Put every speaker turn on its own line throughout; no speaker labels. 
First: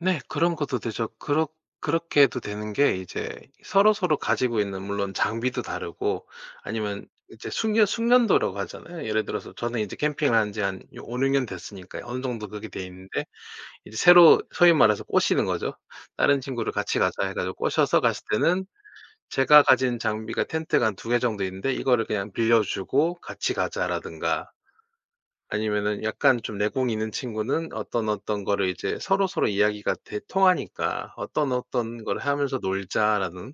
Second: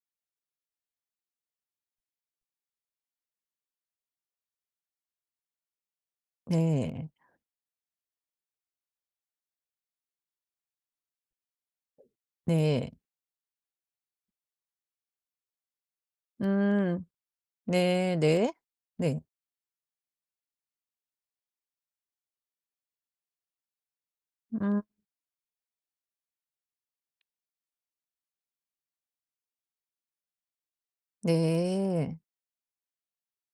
네. 그런 것도 되죠. 그렇 그렇게 해도 되는 게 이제 서로서로 가지고 있는 물론 장비도 다르고 아니면
네.
이제 숙려 숙련도라고 하잖아요. 예를 들어서 저는 이제 캠핑을 한 지 한 이 5-6년 됐으니까요. 어느 정도 그렇게
네.
돼있는데 이제 새로 소위 말해서 꼬시는 거죠. 다른 친구를 "같이
음
가자." 해 가지고 꼬셔서
네
갔을
네.
때는
네.
제가 가진 장비가 텐트가 한 2 개 정도 있는데 이거를 그냥 빌려주고 "같이 가자."라든가
음.
아니면은 약간 좀 내공이 있는 친구는 어떤, 어떤 거를 이제 서로서로 이야기가 돼 통하니까 "어떤, 어떤
네.
거를 하면서 놀자."라는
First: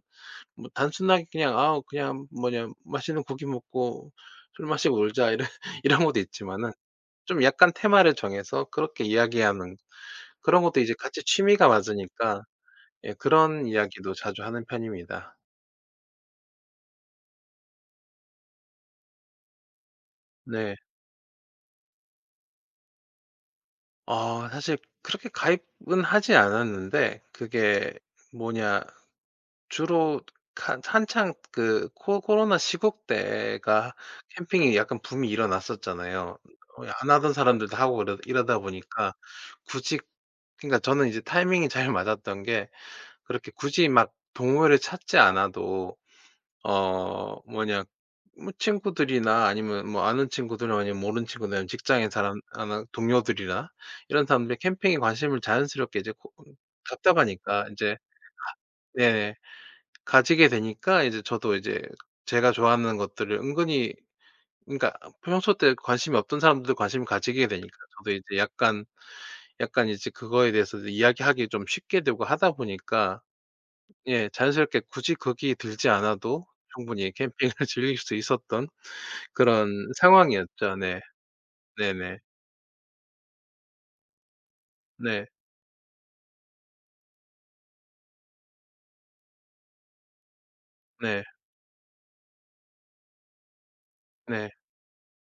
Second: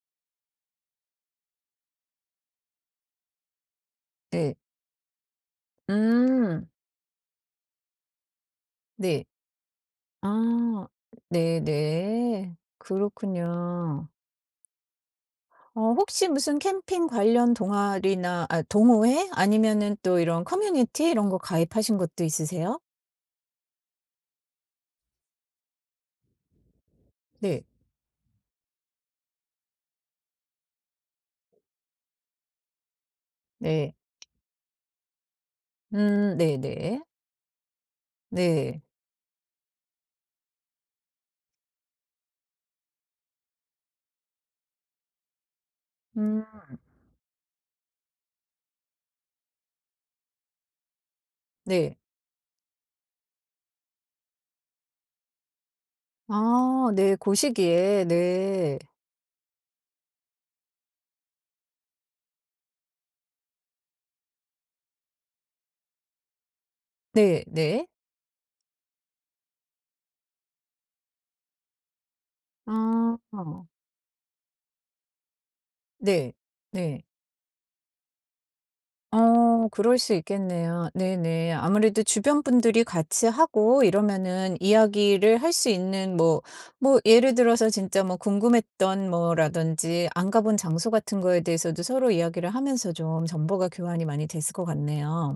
뭐 단순하게 "아 그냥 뭐 그냥 맛있는 고기 먹고
네.
술 마시고 놀자." 이런 이런 것도
음.
있지마는 좀 약간 테마를 정해서 그렇게
네.
이야기하는 그런 것도
아
이제 같이 취미가 맞으니까
네네.
예 그런
그렇군요.
이야기도 자주 하는 편입니다.
어 혹시 무슨 캠핑 관련 동아리나 아 동호회 아니면은 또 이런
네.
커뮤니티 이런 거 가입하신 것도 있으세요?
어. 사실 그렇게 가입은 하지 않았는데
네.
그게 뭐냐 주로 가 한창 그 코 코로나 시국 때가
네.
캠핑이 약간 붐이
음
일어났었잖아요. 어
네네.
안 하던 사람들도 하고 이러 이러다
네.
보니까 굳이 그러니까 저는 이제 타이밍이 잘 맞았던 게 그렇게 굳이 막 동호회를 찾지 않아도
음.
어 뭐냐 뭐 친구들이나 아니면 뭐 아는 친구들 아니면 모르는 친구들 아니면
네.
직장에 사람 아나 동료들이나 이런 사람들이 캠핑에 관심을 자연스럽게 이제 고 응
아 네. 고
답답하니까 인제 가
시기에 네.
네 가지게 되니까 이제 저도 이제 제가 좋아하는 것들을 은근히 그니까 평소 때 관심이 없던 사람들도 관심을
네
가지게 되니까
네.
저도 이제 약간 약간 이제 그거에 대해서 이야기하기 좀 쉽게 되고 하다 보니까
아.
예 자연스럽게 굳이 거기에 들지
네.
않아도
네.
충분히 캠핑을 즐길 수 있었던 그런
어 그럴 수
상황이었죠.
있겠네요.
네.
네네. 아무래도
네네.
주변 분들이 같이 하고 이러면은
네.
이야기를 할 수 있는 뭐, 뭐 예를 들어서 진짜 뭐 궁금했던 뭐라든지 안 가본 장소 같은
네.
거에 대해서도 서로 이야기를 하면서 좀 정보가 교환이 많이 됐을
네.
것 같네요.